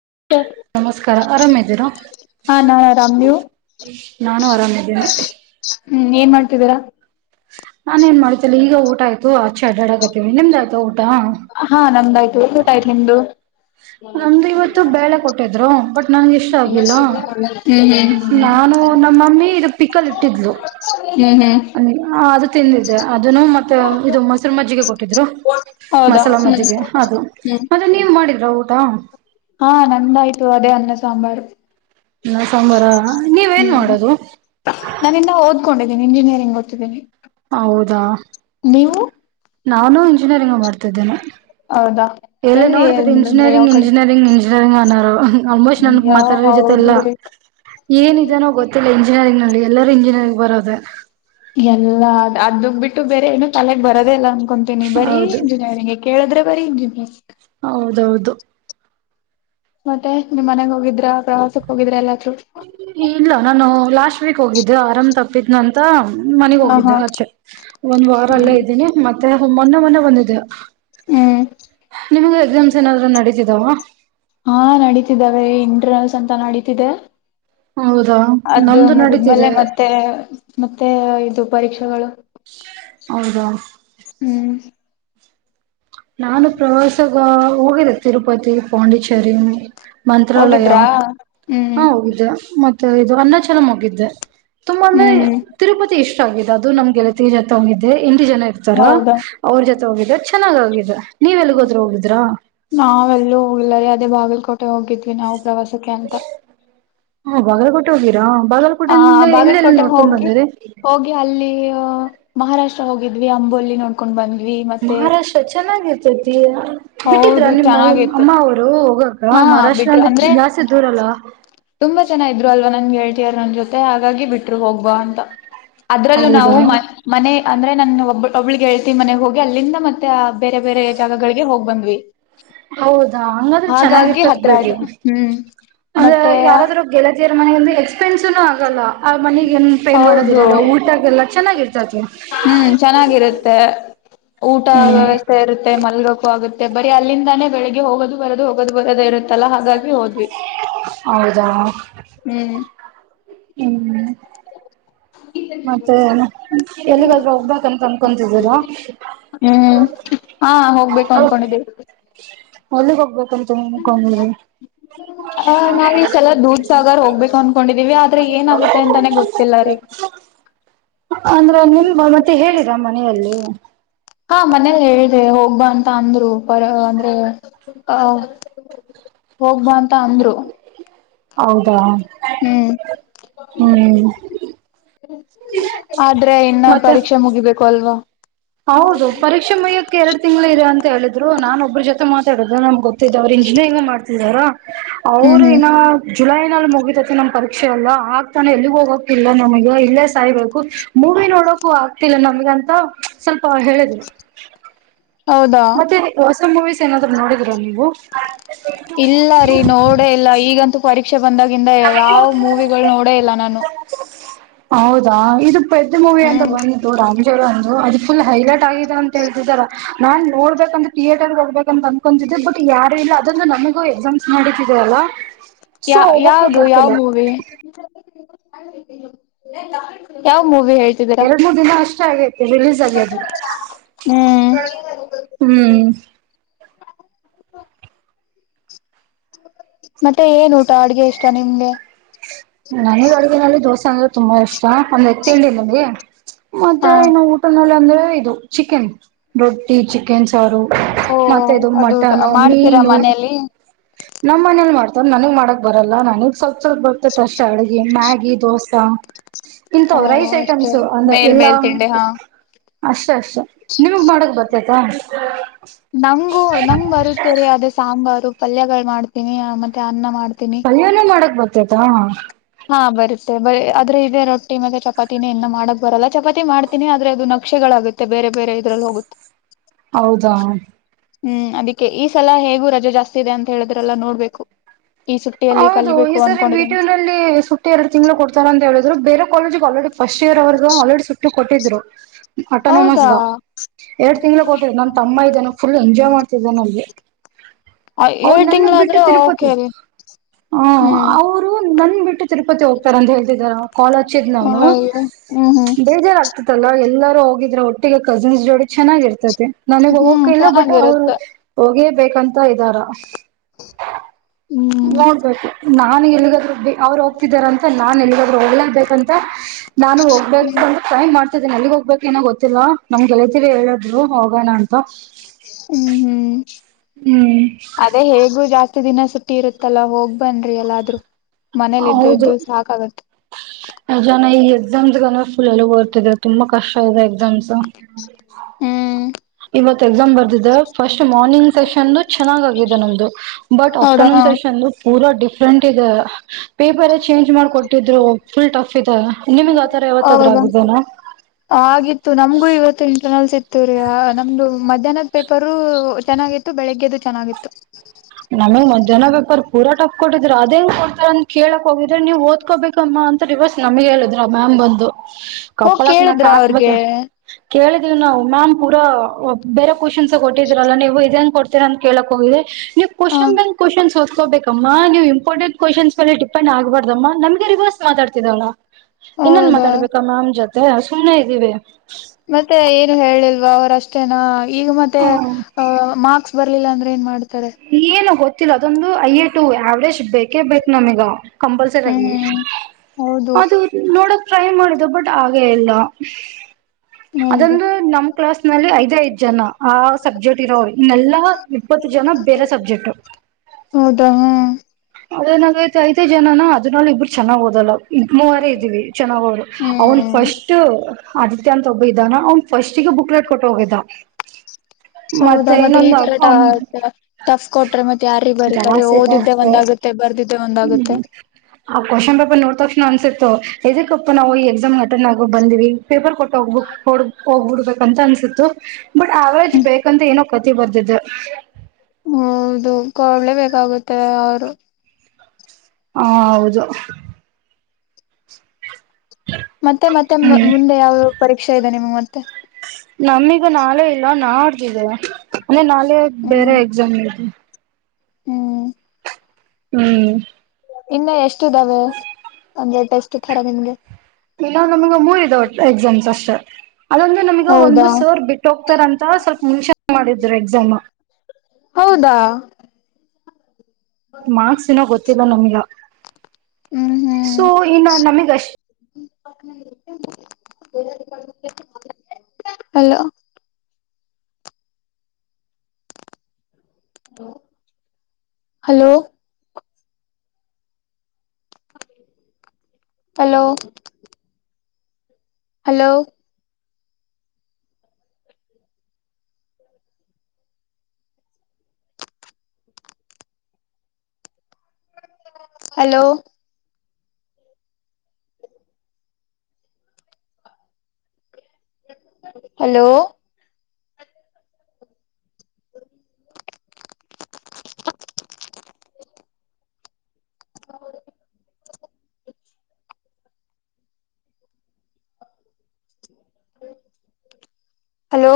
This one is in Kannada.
[inaudible] ನಮಸ್ಕಾರ ಆರಾಮಿದ್ದೀರಾ ಹಾ ನಾನ್ ಆರಾಮ್ ನೀವು ನಾನು ಆರಾಮಿದ್ದೀನಿ. ಹ್ಮ್ ಏನ್ ಮಾಡ್ತಿದ್ದೀರಾ. ನಾನ ಏನ್ ಮಾಡುತಿ [unintelligible] ದ್ದಲ್ಲ ಈಗ ಊಟ ಆಯ್ತು ಡಾಡ್ [unintelligible] ಆಡಗತ್ತಿವಿ ನಿಮ್ದ್ ಆಯ್ತ ಊಟ ಹಾ ನಮ್ದಾಯ್ತು ಊಟ ಆಯ್ತು ನಿಮ್ದು ನಮ್ದು ಇವತ್ತು ಬೇಳೆ ಕೊಟ್ಟಿದ್ರು ಬಟ್. ನಂಗ ಇಷ್ಟ ಹ್ಮ್ ಆಗಿಲ್ಲ ಹ್ಮ್ ನಾನು ನಮ್ಮ ಮಮ್ಮಿ ಇದು ಪಿಕಲ್ ಇಟ್ಟಿದ್ಲು. ಹ್ಮ್ ಹ್ಮ್ ಅದು ತಿಂದಿದ್ದೆ [unintelligible] ಅದುಕ್ ಇದು ಅದನು ಮತ್ತ ಇದು ಮೊಸರು ಮಜ್ಜಿಗೆ ಕೊಟ್ಟಿದ್ರು. ಹೌದಾ ಮಸಾಲ ಹ್ಮ್ ಮಜ್ಜಿಗೆ ಅದು ಮತ ನೀವ್ ಮಾಡಿದ್ರ ಊಟ. ಹಾ ನಂದಾಯ್ತು ಅದೇ ಅನ್ನ ಸಾಂಬಾರು. ನ ಸಾಂಬಾರ ನೀವೇನ್ ಮಾಡೋದು. ಕೊಂಡಿದ್ದೀನಿ ಇಂಜಿನಿಯರಿಂಗ ಓತಿದ್ದಿನಿ. ಹೌದಾ ನಾನು ಇಂಜಿನಿಯರಿಂಗ್ ಮಾಡ್ತಿದ್ದೇನೆ. ಹೌದಾ ಎಲ್ಲ ಎಲ್ಲಿ ನೋಡಿದ್ರ ಅಂದ್ರೆ ಯಾವ ಇಂಜಿನಿಯರಿಂಗ ಕಡೆ ಇಂಜಿನಿಯರಿಂಗ್ ಇಂಜಿನಿಯರಿಂಗ್ ಅನೋರು. ಆಲ್ಮೋಸ್ಟ್ ನನ್ಗ್ ಯಾವ ಮಾತಾದೀರ ಜೊತೆ ಹೌದು ಎಲ್ಲಾ. ರೀ ಏನಿದೆನೋ ಗೊತ್ತಿಲ್ಲ ಇಂಜಿನಿಯರಿಂಗ್ ನಲ್ಲಿ ಎಲ್ಲರೂ ಇಂಜಿನಿಯರಿಂಗ್ ಬರೋದೆ. ಎಲ್ಲಾ ಅ ಅದಗ್ ಬಿಟ್ಟು ಬೇರೆ ಏನು ತಲೆಗೆ ಬರೋದೆ ಇಲ್ಲ ಅನ್ಕೊಂತೀನಿ ಬರಿ ಹೌದು ಇಂಜಿಯರಿಂಗ್ಗೆ ಕೇಳಿದ್ರೆ ಬರಿ ಇಂಜಿನಿಯರಿಂಗ. ಹೌದೌದು ಮತ್ತೆ ನಿಮ್ ಮನೇಗ ಹೋಗಿದ್ರ. ಎಲ್ಲಾದ್ರೂ ಇಲ್ಲ ನಾನು ಲಾಸ್ಟ್ ವೀಕ್ ಹೋಗಿದ್ದೆ ಆರಾಮ್ ತಪ್ಪಿತ ನಂದ. ಮತ್ತ ಮನಿಗ್ ಹ ಹಾ ಹೋಗಿದ್ದ ಆಚೆ ಒಂದ್ ವಾರ ಅಲ್ಲೆ ಹ್ಮ್ ಇದ್ದೀನಿ ಮತ್ತೆ ಮೊನ್ನೆ ಮೊನ್ನೆ ಬಂದಿದ್ದೆ. ಹ್ಮ ನಿಮ್ಗ ಎಕ್ಸಾಮ್ಸ್ ಏನಾದ್ರೂ ನಡತಿದಾವ. ಇದಾವೆ ಇಂಟ್ರನಲ್ಸ್ ಅಂತ ನಡೀತಿದೆ. ಹೌದಾ ಅದು ನಮ್ದು ಮುಗಿದ್ಮೇಲೆ ನಡೀತಿದೆ ಮತ್ತೆ ಮತ್ತೆ ಇದು ಪರೀಕ್ಷೆಗಳು. ಹೌದಾ ಹ್ಮ್ ನಾನು ಪ್ರವಾಸಗ ಹೋಗಿದೆೆ ತಿರುಪತಿ ಪಾಂಡಿಚೇರಿ. ಮಂತ್ರಾಲಯ ಹೋಗಿದ್ರಾ ಹ್ಮ್ ಹಾ ಹೋಗಿದ್ದೆ ಮತ್ತೆ ಇದು ಅನ್ನಾಚಲಮ ಹೋಗಿದ್ದೆ. ತುಂಬಾ ಅಂದ್ರೆ ಹ್ಮ್ ತಿರುಪತಿ ಇಷ್ಟ ಆಗಿದೆ ಅದು ನಮ್ ಗೆಳತಿ ಜೊತೆ ಹೋಗಿದ ದ್ದೆ ಎಂಟ ಜನ ಇರ್ತಾರ ಹೌದಾ ಅವ್ರ ಜೊತೆ ಹೋಗಿದ್ದೇ ಚೆನ್ನಾಗ್ ಹೊಗಿದ. ನಾವೆಲ್ಲೂ ಹೋಗಿಲ್ಲ ಅದೇ ಬಾಗಲಕೋಟೆ ಹೋಗಿದ್ವಿ ನಾವು ಪ್ರವಾಸಕ್ಕೆ ಅಂತ. ಹಾ ಬಾಗಲಕೋಟೆ ಹೋಗಿರಾ. ಹ ಬಾಗಲಕೋಟೆಯಿಂದ ಎಲ್ಲೆಲ್ಲಿ ಬಾಗಲಕೋಟೆಗ ನೋಡ್ಕೊಂಡ್ ಹೋಗಿ ಬಂದಿರಿ ಹೋಗಿ ಅಲ್ಲಿ ಮಹಾರಾಷ್ಟ್ರ ಹೋಗಿದ್ವಿ ಅಂಬೋಲಿ ನೋಡ್ಕೊಂಡ್ ಬಂದ್ ಮಹಾರಾಷ್ಟ್ರ ಚೆನ್ನಾಗಿರ್ತತಿ ಹೌದು ಬಿಟ್ಟಿದ್ರ ನಿಮ್ಮ ಚೆನ್ನಾಗಿತ್ತು ಅಮ್ಮ ಅವರು ಹೋಗಕ್ ಹಾ ಮಹಾರಾಷ್ಟ್ರ ಬಿಟ್ರು ಅಂದ ಅಂದ್ರೆ ತುಂಬ ಜಾಸ್ತಿ ದೂರಲ್ಲ ಹೇಳ್ತಾರ ನ ಜೊತೆ ಹಾಗಾಗಿ ಬಿಟ್ಟರು ಹೋಗ್ಬ ಅಂತ ಅದ್ರಲ್ಲೂ ಹೌದಾ ನಾವು ಮನೆ ಅಂದ್ರೆ ನನ್ ಒಬ್ ಒಬ್ಳ ಗೆಳತಿ ಮನೆಗ್ ಹೋಗಿ ಅಲ್ಲಿಂದ ಮತ್ತೆ ಆ ಬೇರೆ ಬೇರೆ ಜಾಗಳಿಗೆ ಹೋಗ್ ಬಂದ್ವಿ ಹೌದಾ ಹಂಗಾದ್ರೆ ಹಾಗಾಗಿ ಚೆನ್ನಾಗಿರ್ತತ್ ಹತ್ರ ಬಿಡ್ರಿ ಆಯ್ತು ಹ್ಮ್ ಅಂದ್ರ ಮತ್ತೆ ಯಾರಾದ್ರೂ ಗೆಳತಿಯರ ಮನೆಲಿ ಒಂದು ಎಕ್ಸ್ಪೆನ್ಸನು ಆಗಲ್ಲ ಆ ಮನಗ ಏನ್ ಪೇ ಹೌದು ಮಾಡದಿರಲ್ಲ ಊಟ ಲ್ಲ ಚನ್ನಾಗಿ ಹ್ಮ್ ಚೆನ್ನಾಗಿರುತ್ತೆ ಊಟ ಹ್ಮ್ ವ್ಯವಸ್ಥೆ ಇರುತ್ತೆ ಮಲ್ಗೋಕು ಆಗುತ್ತೆ ಬರಿ ಅಲ್ಲಿಂದಾನೇ ಬೆಳಗ್ಗೆ ಹೋಗೋದು ಬರೋದು ಹೋಗೋದು ಬರೋದೇ ಇರುತ್ತಲ್ಲ ಹಾಗಾಗಿ ಹೋದ್ವಿ ಹೌದಾ ಹ್ಮ್ ಹ್ಮ್ ಮತ್ತೆ ಎಲ್ಲಿಗದ್ರು ಹೋಗ್ಬೇಕಂತ ಅನ್ಕೊತಿದ್ದೀರಾ ಹ್ಮ್ ಹಾ ಹೋಗ್ಬೇಕು ಅನ್ಕೊಂಡಿದ್ದೀವಿ. ಎಲ್ಲಿಗೆ ಹೋಗ್ಬೇಕಂತ ಅನ್ಕೊಂಡಿದೀರಿ [inaudible] ಅ ನಾವ್ ಈ ಸಲ ದೂದ್ ಸಾಗರ್ ಹೋಗ್ಬೇಕು ಅನ್ಕೊಂಡಿದೀವಿ ಆದ್ರೆ ಏನಾಗುತ್ತೆ ಅಂತಾನೆ ಗೊತ್ತಿಲ್ಲ ರೀ ಅಂದ್ರೆ ನಿಲ್ ಮತ್ತೆ ಹೇಳಿರಾ ಮನೆಯಲ್ಲಿ ಹಾ ಮನೇಲಿ ಹೇಳಿದೆ ಹೋಗ್ಬಾ ಅಂತ ಅಂದ್ರು ಪರ ಅಂದ್ರೆ ಆ ಹೋಗ್ಬ ಅಂತ ಅಂದ್ರು ಹೌದಾ ಹ್ಮ್ ಹ್ಮ್ ಆದ್ರೆ ಇನ್ನ ಮತ್ತೆ ಪರೀಕ್ಷೆ ಮುಗಿಬೇಕು ಅಲ್ವಾ ಹೌದು ಪರೀಕ್ಷೆ ಮುಗಿಯಕ್ಕೆ ಎರಡ್ ತಿಂಗ್ಗಳು ಇರ ಅಂತ ಹೇಳಿದ್ರು ನಾನ ಒಬ್ಬ್ರ ಜೊತೆ ಮಾತಾಡುದು ನಮ್ ಗೊತ್ ಇಂಜಿನಿಯರಿಂಗ್ ಮಾಡ್ತಿದಾರ ಹ್ಮ್ ಅವ್ರು ಹ್ಮ್ ಇನ್ನ ಜುಲೈ ಮುಗಿತತಿ ನಮ್ ಪರೀಕ್ಷೆ ಯಲ್ಲ ಆಗ್ತಾನೆ ಎಲ್ಲಿಗ್ ಹೋಗಕ್ ಇಲ್ಲ ನಮಗೆ ಇಲ್ಲೇ ಸಾಯ್ಬೇಕು ಮೂವಿ ನೋಡು ಕು ಆಗ್ತಿಲ್ಲ ನಮ್ಗಂತು ಸ್ವಲ್ಪ ಹೇಳಿದ್ರು ಹೌದಾ ಮೂವಿಸ್ ಏನಾದ್ರು ನೋಡಿದೀರ ನೀವು ಟು ಬಂದಾಗಿಂದ ಯಾವ್ ಮೂವಿಗಳ್ ನೋಡೇ ಇಲ್ಲ ನಾನು ಹೌದಾ ಇದು ಪೆದ್ ಮೂವಿ ಅಂತ ಹ್ಮ್ ಬಂದು ರಾಮಜರು ಅದು ಫುಲ್ ಹೈಲೈಟ್ ಆಗಿದೆ ಅಂತ ಹೇಳತಿದರೆ ನಾನ್ ನೋಡ್ಬೇಕಂದಂತ ಥಿಯೇಟರ್ಗೆ ಹೋಗ್ಬೇಕ ಅಂತ ಅನ್ಕೊತಿದ್ದೆ ಬಟ್ ಯಾರು ಇಲ್ಲ ಅದಂದು ನಮಗೂ ಎಕ್ಸಾಮ್ಸ್ ನಡಿತಿದೆ ಅಲ್ಲ ಸೊ ಯ ಹೋಗಕ ಯಾವುದು ಯಾವ್ ಬರ್ತಿಲ್ಲ ಮೂವಿ ತಾವು ಮೂ ಎರಡ್ ಮೂರ್ ದಿನ ಅಷ್ಟೇ ಆಗೈತಿ ರಿಲೀಸ್ ಆಗಿ ಅದು ಹ್ಮ್ ಹ್ಮ್ [unintelligible] ಮತ್ತೆ ಏನ್ ಊಟ ಅಡ್ಗೆ ಇಷ್ಟ ನಿಮ್ಗೆ ನನಗ್ ಅಡಗಿನಲ್ಲಿ ದೋಸೆ ಅಂದ್ರೆ ತುಂಬಾ ಇಷ್ಟ ಒಂದ್ ಎತ್ತೇಳಿಲ್ಲಗೆ ಮತ್ತೆ ಹಾ ಇನ್ನು ಊಟನಲ್ಲ ಅಂದ್ರೆ ಇದು ಚಿಕನ್ ರೊಟ್ಟಿ ಚಿಕನ್ ಓ ಮತ್ತೆ ಇದು ಅದು ಮಟನ್ ಮಾಡ್ತೀರಾ ಮೀನು ಮನೇಲಿ ನಮ್ಮ್ ಮನೇಲ್ ಮಾಡ್ತರ್ ನನಗ್ ಮಾಡಕ್ ಬರಲ್ಲ ನನಗ್ ಸ್ವಲ್ಪ ಸ್ವಲ್ಪ ಬರ್ತೈತೆ ಅಷ್ಟೆ ಅಡುಗೆ ಮ್ಯಾಗಿ ದೋಸಾ ಓ ಇಂತವ್ ರೈಸ್ ಅಷ್ಟೇ ಐಟಮ್ಸ ಅಂದ್ರೆ ಮೇಲ್ ಇಲ್ಲ ಮೇಲ್ ತಿಂಡಿ ಹಾ ಅಷ್ಟ ಅಷ್ಟೆ ನಿಮಗ್ ಮಾಡಕ್ ಬತ್ತೈತ ನಂಗು ನಂಗ್ ಬರುತ್ತೇರಿ ಅದೇ ಸಾಂಬಾರು ಪಲ್ಯಗಳು ಮಾಡ್ತೀನಿ ಮತ್ತೆ ಅನ್ನ ಮಾಡ್ತ ಪಲ್ಯನೂ ಮಾಡಕ್ ಬರ್ತತಾ ಹಾ ಬರುತ್ತೆ ಬರಿ ಆದ್ರೆ ಇಗ ರೊಟ್ಟಿ ಮತ್ತೆ ಚಪಾತಿನೇ ಇನ್ನ ಮಾಡಕ್ ಬರಲ್ಲ ಚಪಾತಿ ಮಾಡ್ತೀನಿ ಆದ್ರೆ ಅದು ನಕ್ಷೆಗಳು ಆಗುತ್ತೆ ಬೇರೆ ಬೇರೆ ಇದ್ರಲ್ಲಿ ಹೋಗುತ್ತೆ ಹೌದಾ ಹ್ಮ್ ಅದಿಕ್ಕೆ ಈ ಸಲ ಹೇಗು ರಜಾ ಜಾಸ್ತಿ ಇದೆ ಅಂತ ಹೇಳಿದ್ರೆಲ್ಲಾ ನೋಡ್ಬೇಕು ಈ ಸುಟ್ಟಿಯಲ್ಲಿ ಕಲಿಬೇಕು ಅನ್ಕೊಂಡಿದಿನಿ ಇಲ್ಲಿ ಸುಟ್ಟ ಎರಡು ತಿಂಗಳು ಕೊಡ್ತಾರ ಅಂತ ಹೇಳಿದ್ರು ಬೇರೆ ಕಾಲೇಜಿಗೆ ಆಲ್ರೆಡಿ ಫಸ್ಟ್ ಇಯರ್ ಅವ್ರಗ ಆಲ್ರೆಡಿ ಸುಟ್ಟಿ ಕೊಟ್ಟಿದ್ರು ಹೌದಾ ಆಟೋನಮಸ್ಗ ಎರಡ್ ತಿಂಗ್ಗಳು ಕೊಟ್ಟರು ನನ್ ತಮ್ಮ ಇದ್ದೇನೆ ಫುಲ್ ಎಂಜಾಯ್ ಮಾಡ್ತಿದ್ದೇನೆ ಅಲ್ಲಿ ಅವರು ಏಳ್ ನನ್ಗ್ ಬಿಟ್ಟು ತಿಂಗಳಾದ್ರೆ ತಿರುಪತಿ ಓಕೆ ರೀ ಹ ಹ್ಮ್ ಅವರು ನನ್ ಬಿಟ್ಟು ತಿರುಪತಿ ಹೋಗ್ತಾರ ಅಂತ ಹೇತಿದಾರ ಕಾಾಲ ಹಚ್ಚಿದ್ ನವ್ನು ಅಯ್ಯೋ ಹ್ಮ್ ಹ್ಮ್ ಬೇಜಾರಗ್ತತಲ್ಲ ಎಲ್ಲ ಹೋಗಿದ್ರೆ ಒಟ್ಟಿಗೆ ಕಸಿನ್ಸ್ ಜೋಡಿ ಚೆನ್ನಾಗಿರ್ತತಿ ನನಗ್ ಹ್ಮ್ ಹೋಗೋಕ ಇಲ್ಲ ಬಟ್ ಅವ್ರು ಚೆನ್ನಾಗಿರುತ್ತೆ ಹೋಗೇ ಕಾಂತ ಇದ್ದಾರ ಹ್ಮ್ ನೋಡ್ಬೇಕು ನಾನು ಎಲ್ಲಿಗಾದ ಅವ್ರು ಹೋಗ್ತಿದಾರಂತ ನಾನ್ ಎ ಹೋಗ್ಲ ಬಂತ ನಾನು ಹೋಗ್ಬೇಕ ಟ್ರೈ ಮಾಡ್ ಮ ನಲ್ಲಿಗ್ ಹೋಗ್ಬೇಕಕ್ ಏನೋ ಗೊತ್ತಿಲ್ಲ ನಮ್ ಗೆಳೆತಿರೆ ಹೇಳಿದ್ರು ಹೋಗೋಣ ಅಂತ ಹ್ಮ್ ಹ್ಮ್ ಹ್ಮ್ ಹತ್ತು ದಿನ ಸುಟ್ಟಿ ಇರುತ್ತಲ್ಲ ಹೋಗ್ ಬನ್ರಿ ಎಲ್ಲಾದ್ರೂ ಮನೇಲಿ ಇದ್ದು ಇದ್ದು ಸಾಕಾಗತ್ತೆ ಜನ ಈ ಎಕ್ಸಾಮ್ಸ್ಗಂದ್ರೆ ಫುಲ್ಲ್ಲಿ ಬರ್ತಿದ್ದಾರೆ ತುಂಬಾ ಕಷ್ಟ ಇದೆ ಎಕ್ಸಾಮ್ಸ್ ಹ್ಮ್ ಇವತ್ ಎಕ್ಸಾಮ್ ಬರ್ದಿದೆ ಫಸ್ಟ್ ಮಾರ್ನಿಂಗ್ ಸೆಷನ್ ಚೆನ್ನಾಗಗಿದೆ ನಮ್ದು ಬಟ್ ಹೌದಾ ಆಫ್ಟರ್ನೂನ್ ಹಾ ಸೆಷನ್ [unintelligible] ಡಿಫ್ರಂಟ್ ಇದೆ ಪೇಪರ್ ಚೇಂಜ್ ಮಾಡ್ಕೊಟ್ಟಿದ್ರು ಫುಲ್ ಟಫ್ ಇದೆ ನಿಮ ಹೌದಾ ಆಗಿತ್ತು ನಮ್ಗೂ ಇವತ್ತು ಇಂಟರ್ನಲ್ಸ ಇ ತುರಿಯ ನಮ್ದು ಮಧ್ಯಾಹ್ನದ್ ಪೇಪರ್ ಚೆನ್ನಾಗಿತ್ತು ಬೆಳಿಗ್ಗೆದುು ಚೆನ್ನಾಗಿತ್ತು ನಮೇ ಮಧ್ಯಾಹ್ನ ವೇಪರ್ ಪೂರ ಫ ಕೊಟ್ಟ್ರರು ಅದೇ ಕೊಡ್ತ ಅಂತ ಕೇಳಕ್ ಹೋಗಿದ್ರೆ ನೀವು ಓದ್ಕೋಬೇಕಮ್ಮ ಅಂತವ ನಮ್ಗೆ ಹೇಳಿದ್ರ ಮ್ಯಾಮ್ ಬಂದು ಹೋಗ್ ಕಪ್ಪಳಕ್ ನಾಕ ಕೇಳಿದ್ರ ಅವ್ರಿಗೆ ಹಾಕ್ಬೇಕ ಕೇಳಿದೀವಿ ನಾವು ಮ್ಯಾಮ್ ಪೂರ ಬೇರೆ ಕ್ವಶನ್ಸ್ ಕೊಟ್ಟಿದ್ರರಲ್ಲ ನೀವು ಇದನ್ ಕೊಟ್ಟ ಕೇಳಕ್ ಹೋಗಿದೆ ನೀವು ಹ ಕ್ವನ್ಂದು ಕ್ವನ್ ಕೋಬೇಕಮ್ಮ ನೀವು ಇಂಪಾರ್ಟೆಂಟ್ ಕ್ವಶನ್ಸ್ ಮೇ ಟಿಪೆ ಆಗ್ಬಾರ್ದಮ್ಮ ನಮಗೆ ರಿವರ್ಸ್ ಮಾತಾಡ್ತಿದವ್ಲ್ಲ ಇನ್ನೊನ್ ಹೌದಾ ಮಾತಾಡ್ಬೇಕ ಮ್ಯಾಮ್ ಜೊತೆ ಸುಮ್ನೆ ಇದ್ದೀವಿ ಮತ್ತೆ ಏನು ಹೇಳಿಲ್ವಾ ಅವರಷ್ಟೇನಾ ಈಗ ಮತ್ತೆ ಹ್ಮ್ ಮಸ್ಕ್ ಬರ್ಲಿಲ್ಲ ಅಂದ್ರ ಏನ್ ಮಾಡುದು ಏನು ಗೊತ್ತಿಲ್ಲ ಅದೊಂದು ಯ್ಯ ಟ ಯಾವರೇಜ್ ಬೇಕೇ ಬೇಕು ನಮೀಗ ಕಂಪಲ್ಸರಿ ಆಗ ಹ್ಮ್ ಹೌದು ಅದು ನೋಡ ಟ್ರೈ ಮಾಡಿದ್ದ ಬಟ್ ಹಾಗೆ ಇಲ್ಲ ಹಗೆ ಅದೊಂದು ನಮ ಕ್ಲಾಸ್ ನಲ್ಲಿ ಐದೇ ಇದ ಜನ ಆ ಸಬ್ಜೆಕ್ಟ್ ಇರೋರು ಇನ್ನೆಲ್ಲಾ ಇಪ್ಪತ್ತು ಜನ [unintelligible] ಹೌದಾ ಹಾ ಅದನಲ್ಲಿ ಇಬ್ಬರು ಚೆನ್ನ್ ಹಓದಲ್ಲ ಇ ಮೂವಾರ ಇದ್ವಿ ಚೆನ್ನಾಗೋದ್ರು ಅವ್ನ್ ಹ್ಮ್ ಫಸ್ಟ್ ಆದಿತ್ಯ ಅಂತ ಒಬ್ಬ ಇದ್ದಾನ ಅವನ್ ಫಸ್ಟಿಗೆ ಬುಕ್ಲೆಟ್ ಕೊಟ್ಟ ಹೋಗಿದ್ದ ಹೌದಾ ಮತ್ತೆ ಈ ಇನೊಂದು ತರ ಟಫ್ ಕೊಟ್ರೆ ಮತ್ತೆ ಯಾರಿ ಬರೀತಾರೆ ಜಾಸ್ತಿ ಓದಿದ್ದೆ ಟಫೆ ಒಂದಾಗುತ್ತೆ ಬರ್ದಿದ್ದೆ ಒಂದಾಗುತ್ತೆ ಹ್ಮ್ ಕ್ವಶನ್ ಪೇಪರ್ ನೋಡ್ತಾಕ್ಷ ಅನ್ಸತ್ತು ಇದಕ್ಕಪ್ಪಾ ನಾವು ಈ ಎಕ್ಸಾಮ್ ಅಟೆಂಡ್ ಆಗ ಬಂದಿವವಿ ಪೇಪರ್ ಕೊಟ್ಟೋಗ್ ಹೋಗ್ಬ ಬಿಡ್ಬೇಕ ಅಂತ ಅನ್ಸು ಬಟ್ ಅವರೇಜ್ ಬೇಕಂತ ಏನೋ ಕತಿ ಬರ್ದಿದೆ ಹೌದು ಕೊಡ್ಲೇ ಬೇಕಾಗುತ್ತೆ ಅವರು ಹಾ ಹೌದು ಮತ್ತೆ ಮತ್ತೆ ಹ್ಮ್ ಮುಂದೆ ಯಾವ ಪರೀಕ್ಷೆ ಇದೆ ನಿಮ್ ಮತ್ತೆ ನಮೀಗ ನಾಳೆ ಇಲ್ಲ ನಾಡ್ದಿದೆ ಅಂದೆ ನಾಳೆ ಬೇರೆ ಹ್ಮ್ ಎಕ್ಸಾಮ ಇ ಹ್ಮ್ ಹ್ಮ್ ಇನ್ನು ಎಷ್ಟ ಇದಾವೆ ಒಂದೆ ಟೆಸ್ಟ್ ತರ ನಿಮ್ಗೆ ಇನ್ನ ನಮ್ಗ ಮೂರವ ಒಟ್ಟು ಎಕ್ಸಾಮ್ಸ್ ಅಷ್ಟೇ ಅದಂದ್ರೆ ನಮಗ ಹೌದಾ ಒಂದು ಸರ್ ಬಿಟ್ಟ ಹೋಗ್ತಾರಂತ ಸ್ವಲ್ಪ ಮುಂಚೆ ಮಾಡಿದ್ರು ಎಕ್ಸಾಮ್ ಹೌದಾ ಮಾರ್ಕ್ಸ್ ನೋ ಗೊತ್ತಿಲ್ಲ ನಮಗ ಹ್ಮ್ ಸೊ ಹ್ಮ್ ಇನ್ನ ನಮಗಷ್ಟ hello hello hello hello hello hello [unintelligible] ಹ ಹಲೋ